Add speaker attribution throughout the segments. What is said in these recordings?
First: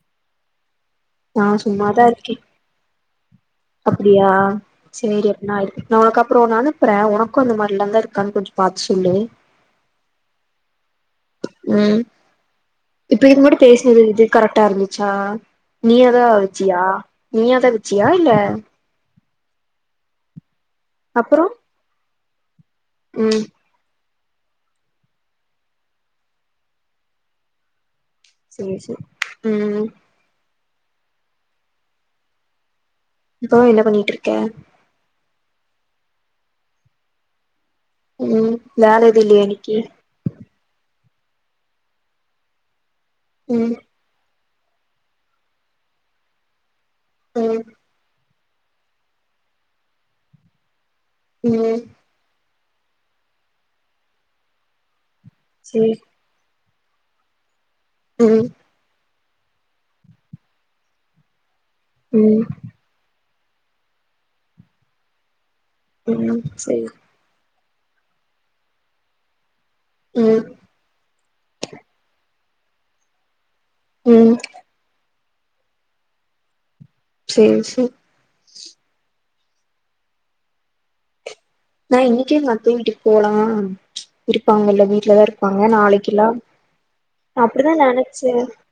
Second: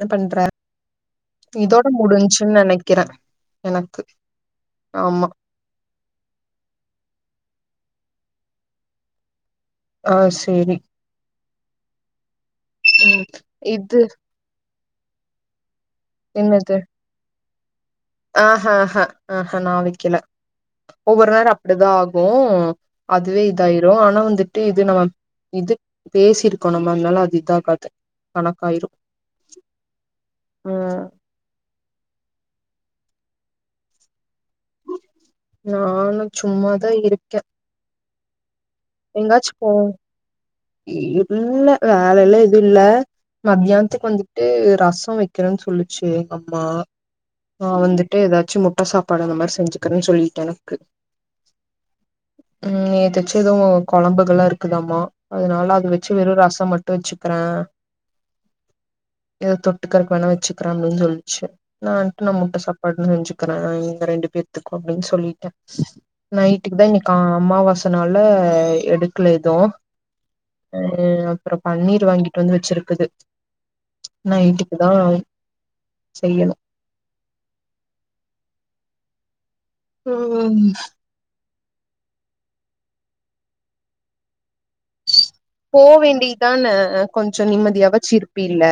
Speaker 1: என்ன பண்ற
Speaker 2: நா
Speaker 1: இதோட
Speaker 2: சும்மாதா இருக்கே
Speaker 1: முடிஞ்சுன்னு நினைக்கிறேன்
Speaker 2: அப்டியா சரி அப்டின நா உனக்கு அப்றோ அனுப்புறே உனக் உனக்கு அந்த மாரிதா எல்லா இருக்கான்னு கொஞ்சம் பாத்து சொல்லு
Speaker 1: ஆஹ் சரி
Speaker 2: உம் இப்ப இது மட்டு பேசினது இது கரெக்டா இருந்து சா நீ அத வச்சியா நீ அத
Speaker 1: ஆஹ்ஹஹ ஆஹ்ஹ் நான் வைக்கல ஒவ்வொரு
Speaker 2: அப்றோ
Speaker 1: நேரம் அப்டித்தா ஆகும் போவமா
Speaker 2: ம்
Speaker 1: அதுவே இதாயிரும் ஆனா வந்துட்டு இது நம்ம இது பேசிருக்கோம் நம்ம அதனால அது இது ஆகாது
Speaker 2: சரி சரி உம்
Speaker 1: ஆ
Speaker 2: இப்ப என்ன பண்ணிட்டு இருக்க
Speaker 1: நானு சும்மாதா இருக்கேன்
Speaker 2: உம் வேல எது இல்லையா இனிக்கி
Speaker 1: இல்ல வேலைல்ல எது இல்ல
Speaker 2: ம்
Speaker 1: மத்தியான்துக்கு வந்து டு ரசோ வைகிறேன்னு சொல்லிச்சு எங்கம்மா
Speaker 2: ம்
Speaker 1: ஆ வந்துட்டு ஏதாச் ச்சு முட்ட சாப்பாடு அந்த மாரி செஞ்சுகுரேகேன்னு சொல்லிட்ட எனக்கு
Speaker 2: உம்
Speaker 1: உம் எதச்ச எதுவு குழம்புகல இருக்குதாமா அதனால
Speaker 2: சேரி
Speaker 1: அது வச்சு வெறு ரசம் மட் ட்டு வச்சுக்கிறா
Speaker 2: உம்
Speaker 1: ஏதோ தொட்டுக்கறக் வேண வச்சுக்கிறேன் அப்படின்னு சொல்லிச்சு நான்ட்டு நம்ம
Speaker 2: ம்
Speaker 1: முட்ட சாப்பாடுனு நெனச் ருக்க இங்க ரெண்டு பேத்துக்கு அப்டினு சொல்லிட்டே
Speaker 2: ம்
Speaker 1: நைட்டுக்கு
Speaker 2: சேரி
Speaker 1: தா இன்னக்கு அம்மாவ சனால எடுக்கல எது
Speaker 2: ம்
Speaker 1: அ அப்புரோ பன்னீர் வாங்கிட்டு வந்து வச்சிருக்குது
Speaker 2: ம்
Speaker 1: நைட்டுக்குதா செய்யணு
Speaker 2: சேர் சேர்
Speaker 1: ஆ
Speaker 2: நா இன்னிக்கே எங்கத்தை வீட்டுக்கு போலா இருப் ப்பாங்கல்ல வீட்லதா இருப்பாங்க
Speaker 1: போ
Speaker 2: நாளைக்கெல்லா
Speaker 1: வேண்டியதான கொஞ்சோ
Speaker 2: அப்டிதா
Speaker 1: நிம்மதியாவாச்சு
Speaker 2: நெனச்சே
Speaker 1: இருப்பில்ல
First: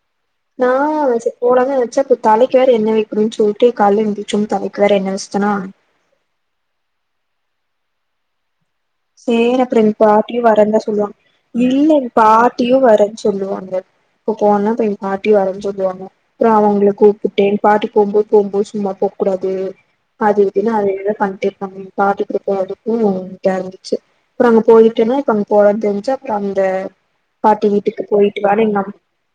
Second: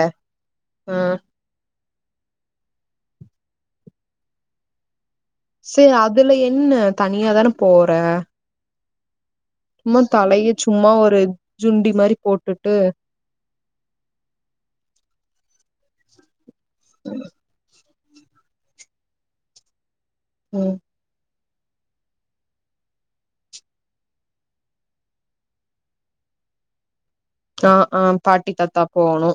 Speaker 2: நா
Speaker 1: ம்
Speaker 2: ச்சர் போலாங்க வச்சாப்ப தலைக்கு வேற என்ன வைக்கணுனு சொல் டி கால்ல எந்திரிச்சோன தலைக்கு வேற என்ன வெச்
Speaker 1: சேர் அதுல என்ன தனியாதான போற
Speaker 2: சேர் அப்புரோ எப்
Speaker 1: சும்மா
Speaker 2: பாட்டியு
Speaker 1: தலைய
Speaker 2: வரே தான்
Speaker 1: சும்மா
Speaker 2: சொல்லுவாங்க
Speaker 1: ஒரு
Speaker 2: இல்ல
Speaker 1: ஜுண்டி
Speaker 2: எ
Speaker 1: மாரி போட்டுட்டு
Speaker 2: பாட்டியும் வரேன்னு சொல்லுவாங்க இப்ப போனா இப்ப எ பாட்டியு வரேன்னு சொல்லுவாங்க ப்பரோ அவங்கள கூப்பிட்டே எ பாட்டி போம்போ போம்போது சும்மா போக் கூடாது அது இதுனு
Speaker 1: ம்
Speaker 2: அது இதுனு பண்டே அவுங்ள பாத்துக்கறதுக்கு அதுக்கு [unintelligible] ச அப்புற அங்க போயிட்டேன்னா இப்ப அங்க போறது தெரிஞ்சா அப்புற அந்த பாட்டி
Speaker 1: ஆஹ் ஆஹ் பாட்டி தத்தா போகணு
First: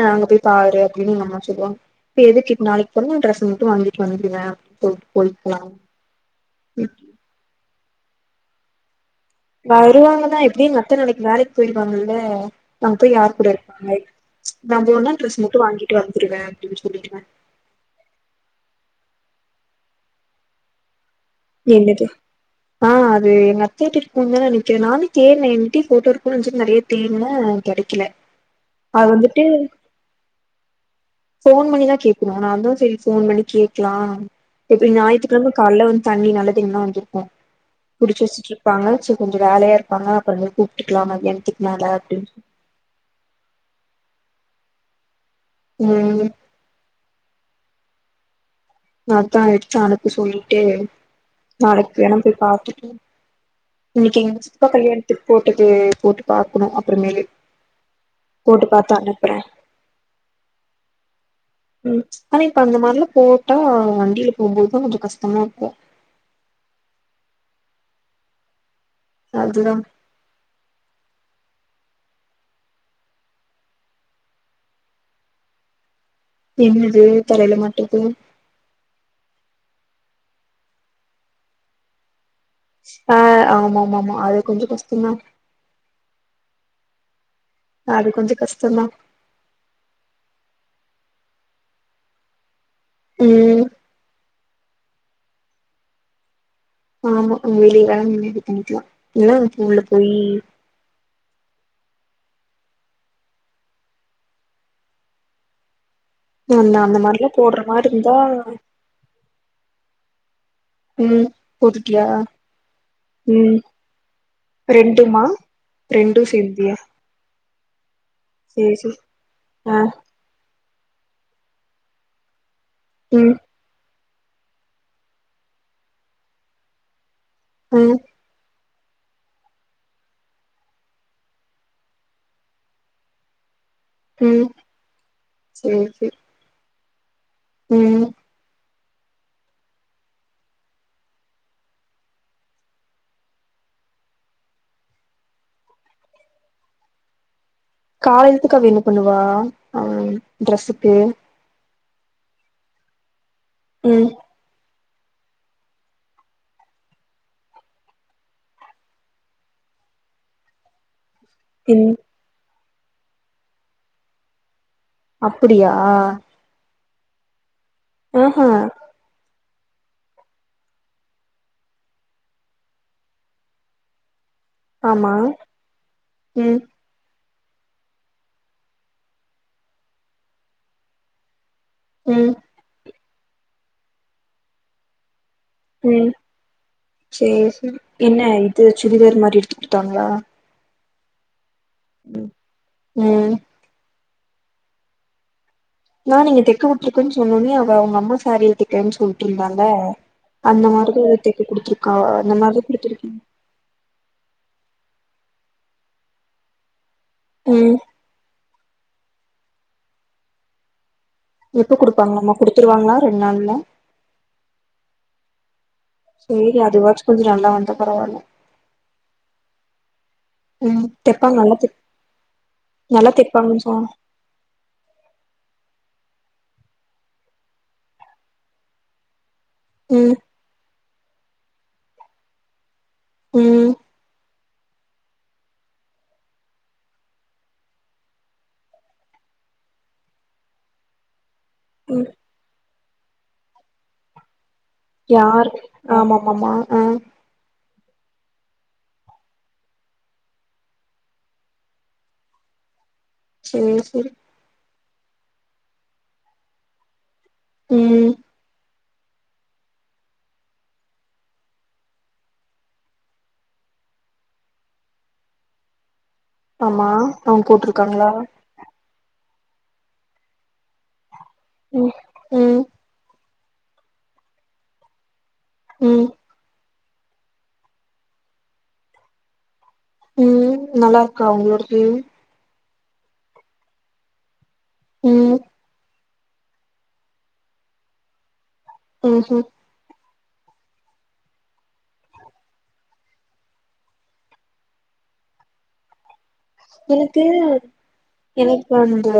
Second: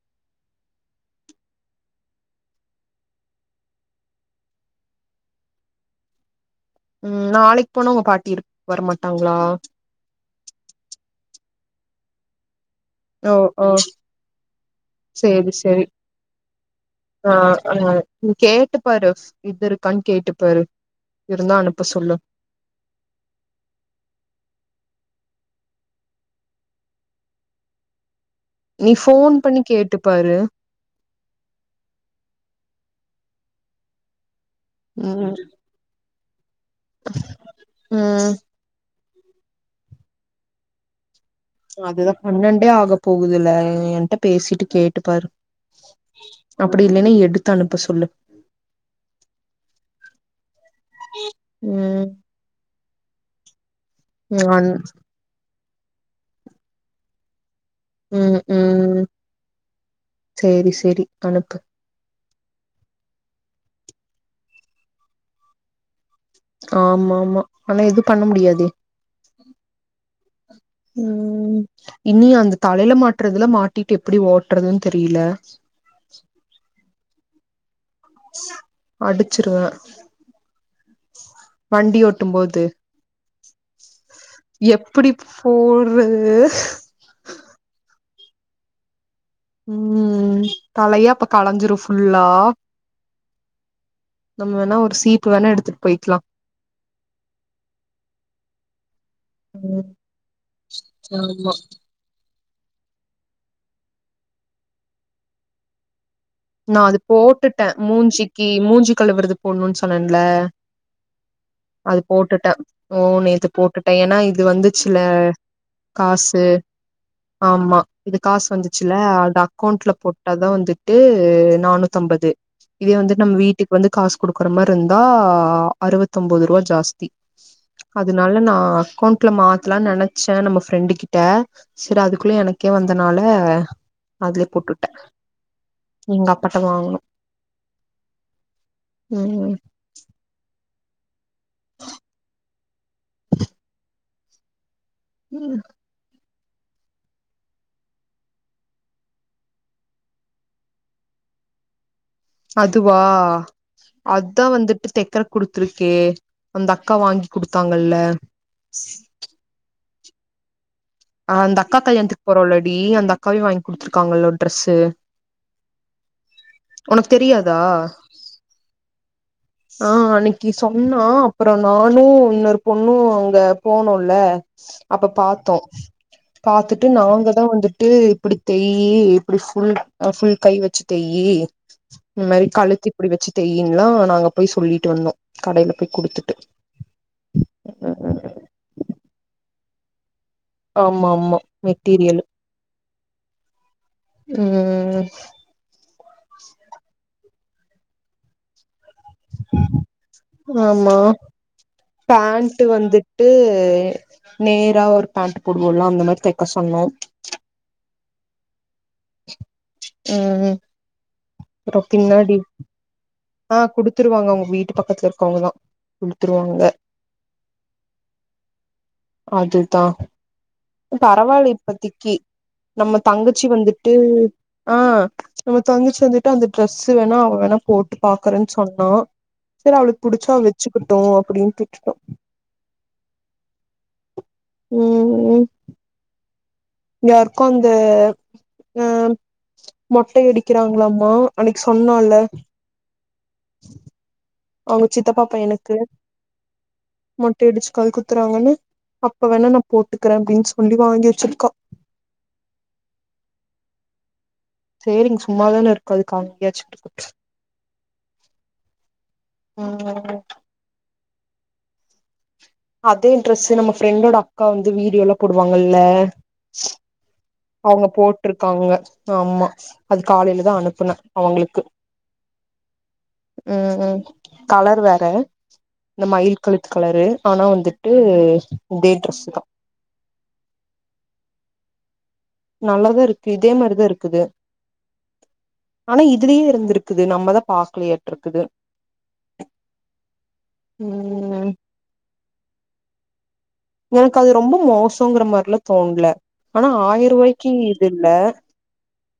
Speaker 2: ஆஹ அங்க போய் பாரு அப்படின்னு எங்கம்மா சொல்லுவாஙா இப்ப எதுக்கு இ நாளைக்கு போனா ட்ரெஸ் மட்டு வாங்கிட்டு வந்துடுங்க [unintelligible]
Speaker 1: உம் நாளைக்கு போனா உங்க பாட்டி வரமாட்டா
Speaker 2: வருவாங்கதா எப்படியு எங்அத்த நாளைக்கு வேலை க்கு போயிருவாங்கல்ல அங்க போய்
Speaker 1: ஓ
Speaker 2: யார் கூட
Speaker 1: ஓ
Speaker 2: இருப்பாங்க நா போனா ட்ரெஸ்
Speaker 1: சேரி
Speaker 2: மட்டு
Speaker 1: சேரி
Speaker 2: வாங்கிட்டு வந்துருவே அப்படின்னு சொல்லிருவ
Speaker 1: ஆ [unintelligible] இருக்கா கேட்டுப்பாரு
Speaker 2: என்னது ஆஹ் அது எங்க அத்தகிட்ட இருக்குந் தா நெனைக்கிறே நான தேடின எங்கிட்டயு ஃபோட்டோ இருக்கு நெனச்சுட்டு நெறைய தேடுன கெடைக்கல
Speaker 1: நீ
Speaker 2: அது
Speaker 1: ஃபோன்
Speaker 2: வந்துட்டு
Speaker 1: பண்ணி கேட்டுப்பாரு
Speaker 2: ஃபோன் பண்ணிதா கேக்கணு நா வந்து சரி ஃபோன் பண்ணி கேக்கலா எப்படி
Speaker 1: ம்
Speaker 2: ஞாயித்துகெழம காலைல வந்து தண்ணி நல்ல ன்ன வந்துருக்கு புடிச்சு
Speaker 1: ம்
Speaker 2: வச்சட்டு இருப்பாங்க சர் கொஞ்ச வேலையா இருப்பாங்க அப்புறமேல் கூப்பிட்க்கிலா மதிய
Speaker 1: அதுதா பன்னென்டே ஆக போகுதுல்ல என்ட்ட பேசி சிட்டு கேட்டு பாரு
Speaker 2: ம்
Speaker 1: அப்படி இல்லைன்னா எடு தனுப்ப சொல்லு
Speaker 2: அத் தா எடுத்து அனுப்ப சொல்லி ட்டே நாளைக்கு
Speaker 1: ம்
Speaker 2: வேணம் போய் பாத்துட்டு இன்னிக்கு எங்க சித்ப்பா
Speaker 1: அன்
Speaker 2: கல்யாணத்துக் போ ட்டுட்டு போட்டு பாக்கணு அப்புறமேலு
Speaker 1: உம்
Speaker 2: போட்டு பாத்து
Speaker 1: உம்
Speaker 2: அனுப்புறே
Speaker 1: சரி சரி அனுப்பு
Speaker 2: ம் ஆனா இப்ப அந்த மாரிலா போட்டா வண்டில போம்போதுதா கொஞ்ச கஷ்டமா இருக்கு
Speaker 1: ஆமாமா ஆனா எது பண்ண முடியாதே
Speaker 2: அதுதா
Speaker 1: உம் இனி அந்த தலையில மாட்றதுல மாட்டிட்டு எப்படி ஓட்டுறதுன்னு தெரியல
Speaker 2: என்னது தலைல மாட்ற
Speaker 1: அடிச்சிருவே வண்டி ஒட் டும் போது
Speaker 2: ஆமாமாமா
Speaker 1: எப்புடி போட்றது
Speaker 2: அது கொஞ்ச கஷ்டந்தா
Speaker 1: உம் தலைய அப்ப கலஞ்சிரு ஃபுல்லா
Speaker 2: ம்
Speaker 1: நம்ம வேணா ஒரு சீப்பு வேணா எடுத்துட்டு போய்க்கலா
Speaker 2: ஆமா அங்க வெளில நின்னுட்டு பண்ணிக்கலா இல்ல ப்ப உள்ள
Speaker 1: ம்
Speaker 2: போயி
Speaker 1: ஆமா
Speaker 2: அந்த
Speaker 1: நா அது
Speaker 2: அந்த மாரிலா போடுற
Speaker 1: போட்டுட்டே
Speaker 2: மாரி இருந்தா
Speaker 1: மூஞ்சிக்கு மூஞ்சி கழுவுறது போட்ணுன் சொன்ன ல்ல
Speaker 2: ம்
Speaker 1: அது
Speaker 2: போட்டுட்டியா
Speaker 1: போட்டுட்டே ஓ நேத்து
Speaker 2: ம்
Speaker 1: போட்டுட்டே ஏனா இது வந்துச்சுல்ல
Speaker 2: ரெண்டுமா ரெண்டு
Speaker 1: காசு
Speaker 2: சேந்தியா
Speaker 1: ஆமா இது காசு
Speaker 2: சேரி
Speaker 1: வந்துச்சுல்ல
Speaker 2: சேரி
Speaker 1: அது
Speaker 2: ஆ
Speaker 1: அக்கௌண்ட்ல போட்டாதா வந்து ட்டு இது நானூத்தம்பது இதே வந்து நம்ம
Speaker 2: ம்
Speaker 1: வீட்டுக்கு வந்து காஸ் குடுக்குற மார்ருந்தா அறுவத்தொம்பது ரூவா ஜாஸ் தி
Speaker 2: ம்
Speaker 1: அதனால நா அக்கௌண்ட்ல மாத்தலான் நெனைச்சே நம்ம ஃப்ரெண்டு கிட்ட சரி அதுக்குள்ள எனக்கே வந்தனால அதுல
Speaker 2: ம்
Speaker 1: போட்டுவுட்டே நீங்க அப்பத வாங்கனும்
Speaker 2: உம்
Speaker 1: உம் உம்
Speaker 2: காலத்துக்கோ அவ என்ன பண்ணுவா அஹ் ட்ரெஸ்ஸுக்கு
Speaker 1: அதுவா
Speaker 2: ம்
Speaker 1: அத்தா வந்துட் ட்டு தெக்கர குடுத்துருக்கே அந்த அக்கா வாங்கி குடுத்தாங்கல அந்த அக்கா
Speaker 2: பின்
Speaker 1: கல்யாணத்துக்கு போரோம்ல டி அப்டி அந்த அக்காவே வாங்கி குடுத்துருக்காங்கல்ல ஒரு டிரஸ்சு
Speaker 2: அப்படியா
Speaker 1: உனக்கு தெரியாது
Speaker 2: ம் ஹ் ஆ
Speaker 1: ஆஹ் அன்னைக்கி சொன்னா அப்புறோ நானு இன்னொரு பொண்ணு அங்க போனோம்ல அப்ப
Speaker 2: ஆமா
Speaker 1: பாத்தோ
Speaker 2: ம்
Speaker 1: பாத்துட்டு நா அங்கதான் வந்துட்டு இப்டி தெய்யி இப்டி ஃபுல் ஃபுல் கை வெச்சு தெய்யி இந்த
Speaker 2: ம்
Speaker 1: மாரி கழுத்து அப்டி வெச்சி தெயின்னுலா நாங்க போய் சொல்லிட்டு வந்தோ கடைல போய்
Speaker 2: உம்
Speaker 1: குடுத்துட்டு
Speaker 2: செரி செரி என்ன இது சுடிதார் மாரி இருக் குடுத்தாங்களா
Speaker 1: ஆமா ஆமா மெட்டீரியல்
Speaker 2: உம்
Speaker 1: உம்
Speaker 2: நா நீங்க தெக்க குடுத்திக்கேன்னு சொன்ன ஒன்னயே அவுங்க அம்மா சாரீயா தேன் சொல்ட்டு இருந்தால அந்த
Speaker 1: ஆமா
Speaker 2: மாரிதா தெக்க குடுத்துருக்கா அந்த
Speaker 1: பேண்ட்
Speaker 2: மாரிதா குடுத்திருக்கீங்க
Speaker 1: வந்துட்டு நேரா ஒரு பேண்ட் போடுவோம்ல அந்த மாரி தெக்க சொன்னோ
Speaker 2: உம்
Speaker 1: உம்
Speaker 2: எப்ப குடுப்பாங்களாமா குடுத்துருவாங்களா ரெண்டு நாள்ல
Speaker 1: ஆ கொடுத்துருவாங்க அவுங்க வீட்டு பக்கத்துல கவுங்க தா
Speaker 2: செரி அதுவாச்சும் கொஞ்சம் நல்ல வந்தா பரவால்ல ம் தெப்பாங்க
Speaker 1: பரவாயில்ல
Speaker 2: நல்லா தெப்
Speaker 1: இப்பத்திக்கு நம்ம
Speaker 2: நல்லா
Speaker 1: தங்கச்சி
Speaker 2: தெப்பாங்கன்னு சொன்னா
Speaker 1: வந்துட்டு ஆ நம்ம தங்கச்சி வந்து ட்டு அந்த டிரெஸ்ஸு வேணா அவ வேணா போட்டு பாக்குறேன்னு சொன்னா செரி அவளுக்கு
Speaker 2: ம்
Speaker 1: புடிச்சா வச்சு ட்டும் அப்டின்னு விட்டுட்டோம்
Speaker 2: உம்
Speaker 1: உம் உம் யாருக்கொ அந்த அ மொட்ட அடிக்கிறாங்களாமா அன்னிக்கு
Speaker 2: ம்
Speaker 1: சொன்னால்ல அவங்க சித்தப்பா
Speaker 2: யார்
Speaker 1: பையனுக்கு
Speaker 2: ஆமாமாம
Speaker 1: கல் குத்துறாங்கன்னு அப்ப வேணா நான் போட்டுக்கறேன் அப்டின்னு சொல்லி வாங்கி வச்சிருக்கா
Speaker 2: செரி செரி
Speaker 1: செரி இங்க சும்மாதானே இருக்கு அதுக்கு அங்கயாச்சு
Speaker 2: உம்
Speaker 1: ஆஹ் அதே இன்டரெஸ்ட் நம்ம ஃப்ரெண்டோட அக்கா வந்து வீடு எல போடுவாங்கல்ல
Speaker 2: ஆமா அவங்க
Speaker 1: அவுங்க
Speaker 2: போட்ருக்காங்களா
Speaker 1: போட்டுருக்காங்க ஆமா அது காலையிலதான் அனுப் புன அவுங்களுக்கு
Speaker 2: ம் ம்
Speaker 1: உம் உம் கலர் வேற இந்த
Speaker 2: ம்
Speaker 1: மயில் கழு கலரு ஆனா வந்துட்டு இதே ட்ரெஸ் தான்
Speaker 2: உம் நல்லா இருக்கா உங்களோடது
Speaker 1: நல்லாதான் இருக்கு இதே மாரிதான் இருக்குது
Speaker 2: உம்
Speaker 1: ஆனா இதுலயே இருந்திருக்குது நம்மதான் பாக்கலையேட்டு இருக்குது
Speaker 2: ஹஙம் உஹ்
Speaker 1: உஹம் எனக்கு அது ரொம்ப மோசங்கிற மாரில்லாம் தோணல ஆனா
Speaker 2: எனக்கு
Speaker 1: ஆயிரூவாய்க்கு இது இல்ல
Speaker 2: எனக்கு அந்த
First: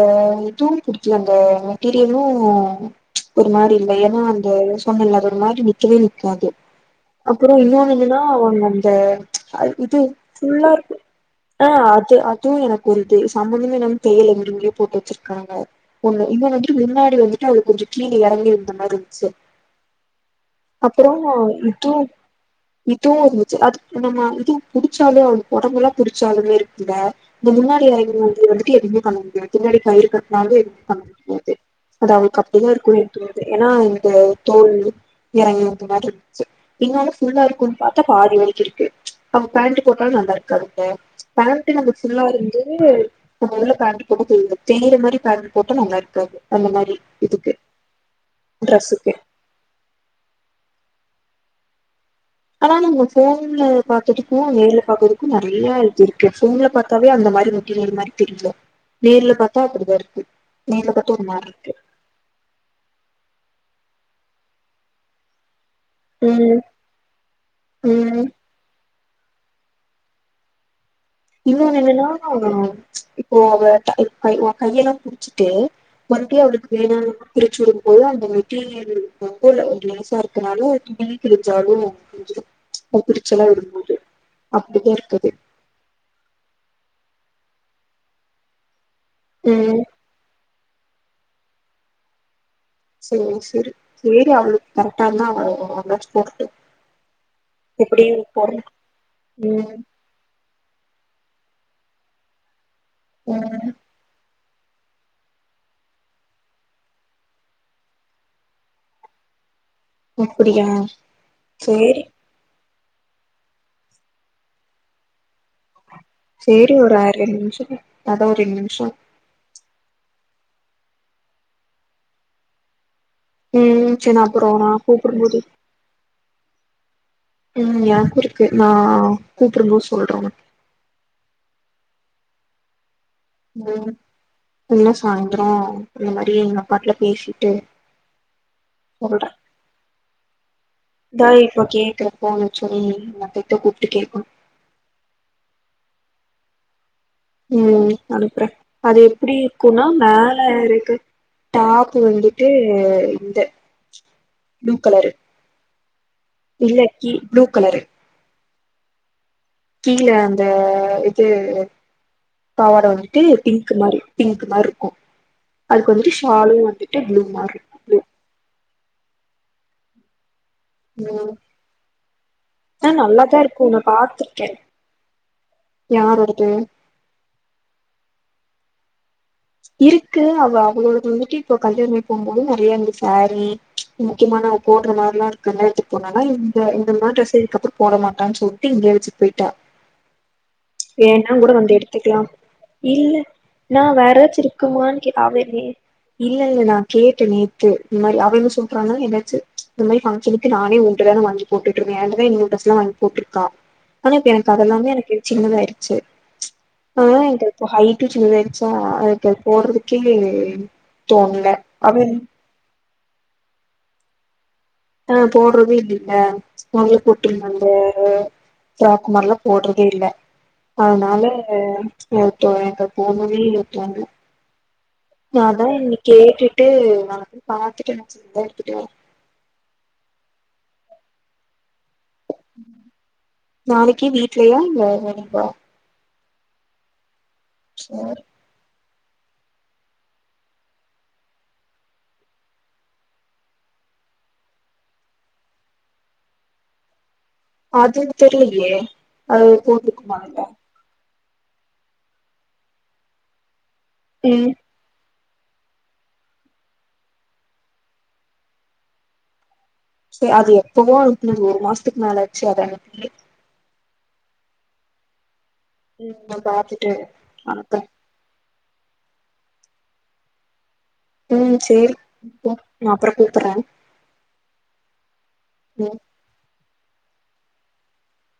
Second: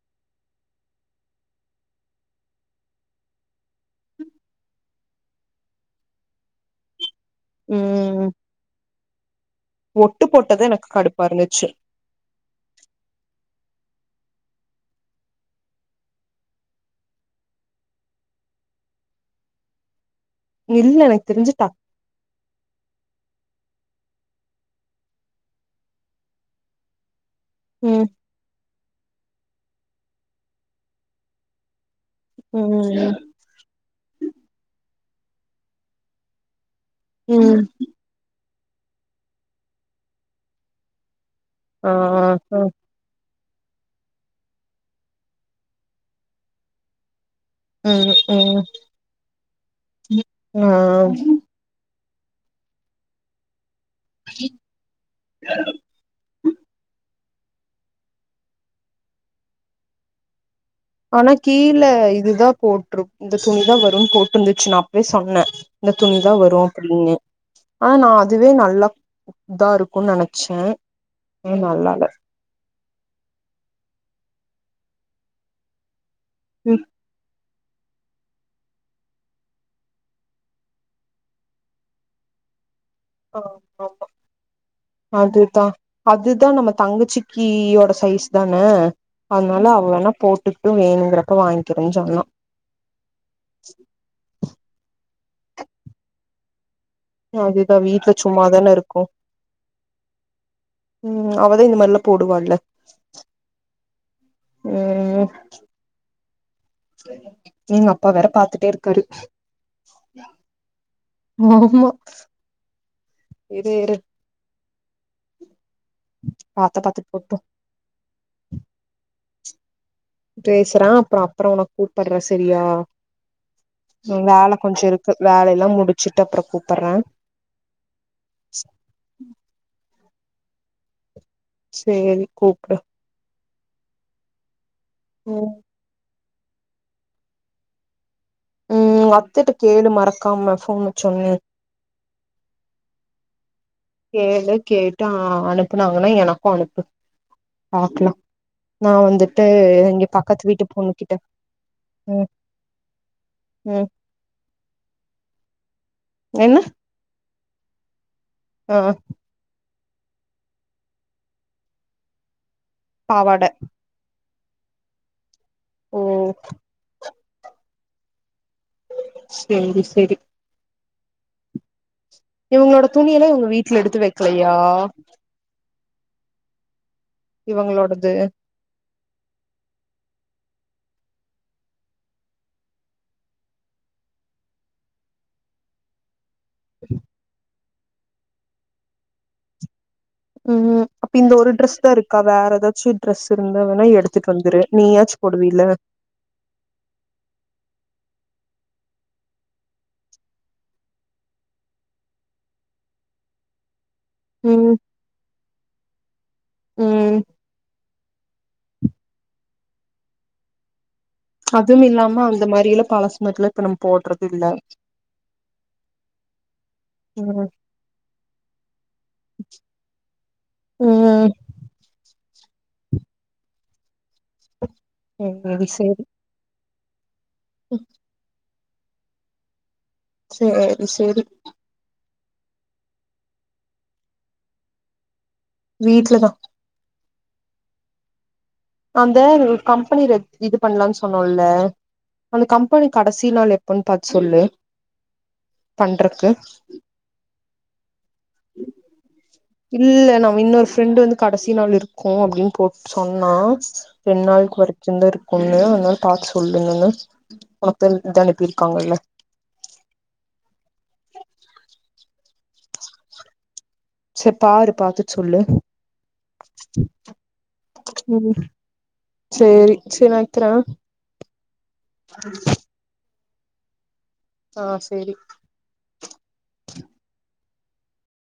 Speaker 2: இதுவும் குடிச்ச அந்த மெட்டீரியலும் ஒரு மாரி இல்லை ஏன்னா அந்த சொன்ன இல்ல அது ஒரு மாரி நிக்கவே நிக்காது அப்புறம் இன்னொன்னுன்னா
Speaker 1: ம்
Speaker 2: த அ இது
Speaker 1: ஒட்டு போட்டது
Speaker 2: ஃபுல்லா
Speaker 1: எனக்கு
Speaker 2: இருக்கும்
Speaker 1: கடுப்பா இருந்துச்சு
Speaker 2: ஆஹ் அது அதுவும் எனக்கு ஒரு சம்பந்தமேனும் தேயலங்கிரியே போட்டு வச்சிருக்காங்க ஒன்னு இவன் வந்துட்டு முன்னாடி வந்துட்டு அவங்க கொஞ்சம் கீழே இறங்கி இருந்த மாதிரி இருந்துச்சு
Speaker 1: இல்ல
Speaker 2: அப்ரோ
Speaker 1: எனக்கு தெரிஞ்சு டக்
Speaker 2: இது இதுவு இருந்துச்சு அது நம்ம இது புடிச்சாலு உடம்புல்லா புடிச்சாலுமே கித இந்த முன்னாடில
Speaker 1: ம்
Speaker 2: இருந்து வந்து வந்துட்டு எதுவுமே பன்ன முடியாது பின்னாடி கயர் கட்நாலு எதுவு பன்ன முடியாது அது அவளுக்கு அப்படிதா இருக்கு
Speaker 1: ம்
Speaker 2: தோணுது ஏனா இந்த தோல் [unintelligible] பின்னாடி ஃபுல்லா
Speaker 1: ம்
Speaker 2: இருக்குன் பாத்த பாதி வரைக்கு இருக் அவ பேண்ட் போட்டாலு நல்லா இருக்காது அத்த பண்ட்டு
Speaker 1: ஆ
Speaker 2: நமக் ஃபுல்லா
Speaker 1: ஆ
Speaker 2: இருந்து உள்ள பண்ட போட்டு தேரியு தெரியிற மாரி பேண்ட போட்ட நல்லா இருக்காது அந்த மாரி இதுக்கு
Speaker 1: உம் உம்
Speaker 2: ட்ரெஸ்ஸுக்கு
Speaker 1: உஹம்
Speaker 2: ஆனா நம்ம ஃபோன்ல பாத்ததுக்கு நேர்ல பாக்றதுக்கு நறைய இது இருக்கு ஃபோன்ல பார்த்தாவே அந்த மாதிரி மேட்டிறியல் மாரி தெரியு நேர்ல பாத்தா அப்படிதா இருக்கு நேர்ல பாத்தா ஒரு
Speaker 1: ஆனா
Speaker 2: மாரி இருக்கு
Speaker 1: கீழே இதுதா போட்ரு இந்த துணிதா வ போட்டிருந்துச்சு நா அப்பயே சொன்ன இந்த துணி தா வரு
Speaker 2: ம்
Speaker 1: அப்படின்னு. ஆனா
Speaker 2: ம்
Speaker 1: அதுவே நல்லா. இதா இருக்கும்ன்னு நினைச்ச
Speaker 2: இன்னொன்னு என்னன்னா ம்ச் இப்போ அவ. கையெல்லா புடிச்சிட்டு. மந்த்லி அவளுக்கு
Speaker 1: ம்
Speaker 2: வேண பிரிச்சு விடும்போது அந்த மெட்டீரியல் வந்து லேசா இருக்கனால இப்படி கிழிஞ்சாலு பிரிஞ்சிரும். பிரிச்செல்லா
Speaker 1: ஆமா
Speaker 2: விடும்போது அப்படிதா இருக்குது.
Speaker 1: அதுதா அதுதா நம்ம தங்கச்சிக்கியோட சைஸ் தான. ஆன்னால
Speaker 2: ம்
Speaker 1: அவ வேணா போட்டு ட்டு வேணுங்கிறப்ப வாங்கிக்கிறனு சொன்னா.
Speaker 2: சேரி சேரி சேரி அவளுக் கரெக்டாருந்தா. [unintelligible]
Speaker 1: அதுதா வீட்டுல சும்மாதானே இருக்கோ.
Speaker 2: ம்
Speaker 1: உம் அவதா இந்தமாதிரியெல்லா போடுவால.
Speaker 2: ம்
Speaker 1: உஹம். எங்க அப்பா வேற பாத்துட்டே இருக்காரு.
Speaker 2: அப்படியா சேரி.
Speaker 1: இது இரு
Speaker 2: சேரி
Speaker 1: பாத்த
Speaker 2: ஒரு
Speaker 1: பாத்துட்டு
Speaker 2: அரை
Speaker 1: போட்டு
Speaker 2: நிமிஷம் அதான் ஒரு ரெண்டு நிமிஷம்
Speaker 1: பேசுறே அப்புறம் அப்புறம் உனக்கு கூப்புட்றே சரியா
Speaker 2: ம் சேரி நா அப்றோ
Speaker 1: வேல
Speaker 2: நா
Speaker 1: கொஞ்சம் இருக்கு
Speaker 2: கூப்டும்போது
Speaker 1: வேலயெல்லாம் முடிச்சுட்டு அப்புறம் கூப் ப்பற்றேன்.
Speaker 2: உம் எனக்கு இருக்கு நான் கூப்புடும் போது சொல்றேன் உனக்கு
Speaker 1: சேரி கூப்புடு
Speaker 2: உம் என்ன
Speaker 1: ம்
Speaker 2: சாய்ந்திரம் இந்தமாரி அப்படியே எங்க அப்பாட்டலா பேசிட்டு
Speaker 1: ம்
Speaker 2: சொல்றே
Speaker 1: அத்தட்ட கேளு மறக்காம ஃபோன் வச்சோனே
Speaker 2: இதான் இப்ப கேக்குறப்போ சொல்லி ந கிட்ட கூப்புட்
Speaker 1: கேளு கேட்டா அனுப்புனாங்கன்னா எனக் கு அனுப்பு
Speaker 2: உம்
Speaker 1: பாக்கலா
Speaker 2: அனுப்புறேன்
Speaker 1: நா
Speaker 2: அது எப்டி
Speaker 1: வந்துட்டு
Speaker 2: இருக்கும்ன்னா
Speaker 1: இங்க
Speaker 2: மேல
Speaker 1: பக்கத்து வீட்டு பொண்ணு
Speaker 2: இருக்கு
Speaker 1: கிட்ட
Speaker 2: டாப்
Speaker 1: ம்
Speaker 2: வந்துட்டு இந்த
Speaker 1: ம்
Speaker 2: ப்ளூ கலரு. இல்ல கி ப்ளூ கலரு
Speaker 1: ஆஹ்
Speaker 2: கீழ அந்த இது பாவாட வந்துட்டு
Speaker 1: பாவாட
Speaker 2: பிங்க்கு மாரி பிங்க் மாரி இருக்கும் அதுக்கு
Speaker 1: ஓ
Speaker 2: வந்துட்டு ஷாலும் வந்துட்டு ப்ளூ மாரி ப்ளூ
Speaker 1: செரி செரி
Speaker 2: உம்
Speaker 1: இவங்களோட துணியெல்லாம் இவுங்க வீட்ல எடுத்து
Speaker 2: பாத்திருக்கே
Speaker 1: வக்கலையா
Speaker 2: யாரோடது
Speaker 1: இவங்களோடது
Speaker 2: இருக்கு அவ அவளோடது வந்துட்டு இப்ப கல்யாணமாயி போம்போது நெறைய இந்த சேரி ச் முக்கியமான அவ போட்ற மாரிலா இருக்குல்ல கல்யாணத்துக் போனானா இந்த இந்த மாரி ட்ரெஸ்ஸ இதுக்கப்பறம் போட மாட்டான்னு சொல்ட்டு இங்கயே வச்சுட் போய்ட்டா
Speaker 1: உம் அப்ப இந்த ஒரு ட்ரெஸ் தான் இருக்கா வேற ஏதாச்சும் ட்ரெஸ் இருந்தா வேணா எடுத்துக்கலா
Speaker 2: இருக்குமான்னுே கே அவளே இல்லல்ல நான் கேட்டே நேத்து இந்த மாரி அவ என்ன சொல்றான்னா ஏதாச்சு ச் இந்த மாரி ஃபங்கஷனுக்கு நானே ஒண்ட்ட தான வாங்கி போட்டுட்ருக்கேன் அதுவே இந்த ட்ரெஸ்லாம் வாங்கி போட்டுருக்கா ஆனா இப்ப எனக்கு
Speaker 1: ம்
Speaker 2: அதெல்லாமே எனக்கு சின்னதாயிருச்சு ச்
Speaker 1: ம்
Speaker 2: ஆஹ் எனக்கு இப்ப ஹைட்டும் சின்னதாயிருச்சா போட்றதுக்கே தோண்ல
Speaker 1: அதும்
Speaker 2: அவ
Speaker 1: இல்லாம அந்த மாரியெல்லா பழசு மாரிலா இப்ப நம் போட்றது இல்ல
Speaker 2: அஹ் போட்றது இல்லைல்ல மொதல்ல போட்ருந்த
Speaker 1: ம்
Speaker 2: அந்த அஹ் ஃப்ராக் மார்லா போட்றதே இல்ல அதனால
Speaker 1: ம்
Speaker 2: நைட்டு அங்க போணுமே இருட்டாருக்கு நாதா
Speaker 1: சேரி
Speaker 2: என்னக் கேட்டுட் ட்டு வருவ
Speaker 1: சேரி
Speaker 2: பாத்துட்டே நா சூப்பர் கிட்ட வா
Speaker 1: சேரி சேரி
Speaker 2: நாளைக்கே வீட்லயு ஒ ஒடம்ப்பா
Speaker 1: வீட்ல தா
Speaker 2: சேர்
Speaker 1: அந்த ஒரு கம்பெனி ரெஜ் இது பண்லான் சொன்னோல்ல அந்த கம்பெனி கடசி நாள் எப்பன் பாத்து சொல்லு பண்றக்கு
Speaker 2: அது தெரியலயே அது
Speaker 1: இல்ல
Speaker 2: போட்ருக்குமா
Speaker 1: நம்ம
Speaker 2: அதுல
Speaker 1: இன்னொரு ஃப்ரெண்ட் டு வந்து கடசி நாள் இருக்கு அப்படின் போட் சொன்னா பெண்ணால்
Speaker 2: ம்
Speaker 1: கொறச்சுந்தாருக் கொண்ணே வந்தாலு பாத்து சொல்லுங்கன்னு ஒனக்கு தா இத அனுப்பிருக்காங்கள்ல
Speaker 2: சே அது எப்பவோ கிழிஞ்சு ஒரு மாஸ்த்துக்கு மேல சேர் அத அனுப்புங்ளே
Speaker 1: செரி பாரு பாத்துட் சொல்லு
Speaker 2: ம் நா பாத்துட்டு அனுப்புறே
Speaker 1: உம் சேரி சினாக்த்ரா
Speaker 2: உம் சேரி அப்ற அப்ற இருக்கறே
Speaker 1: ஆஹ் சேரி
Speaker 2: விலங்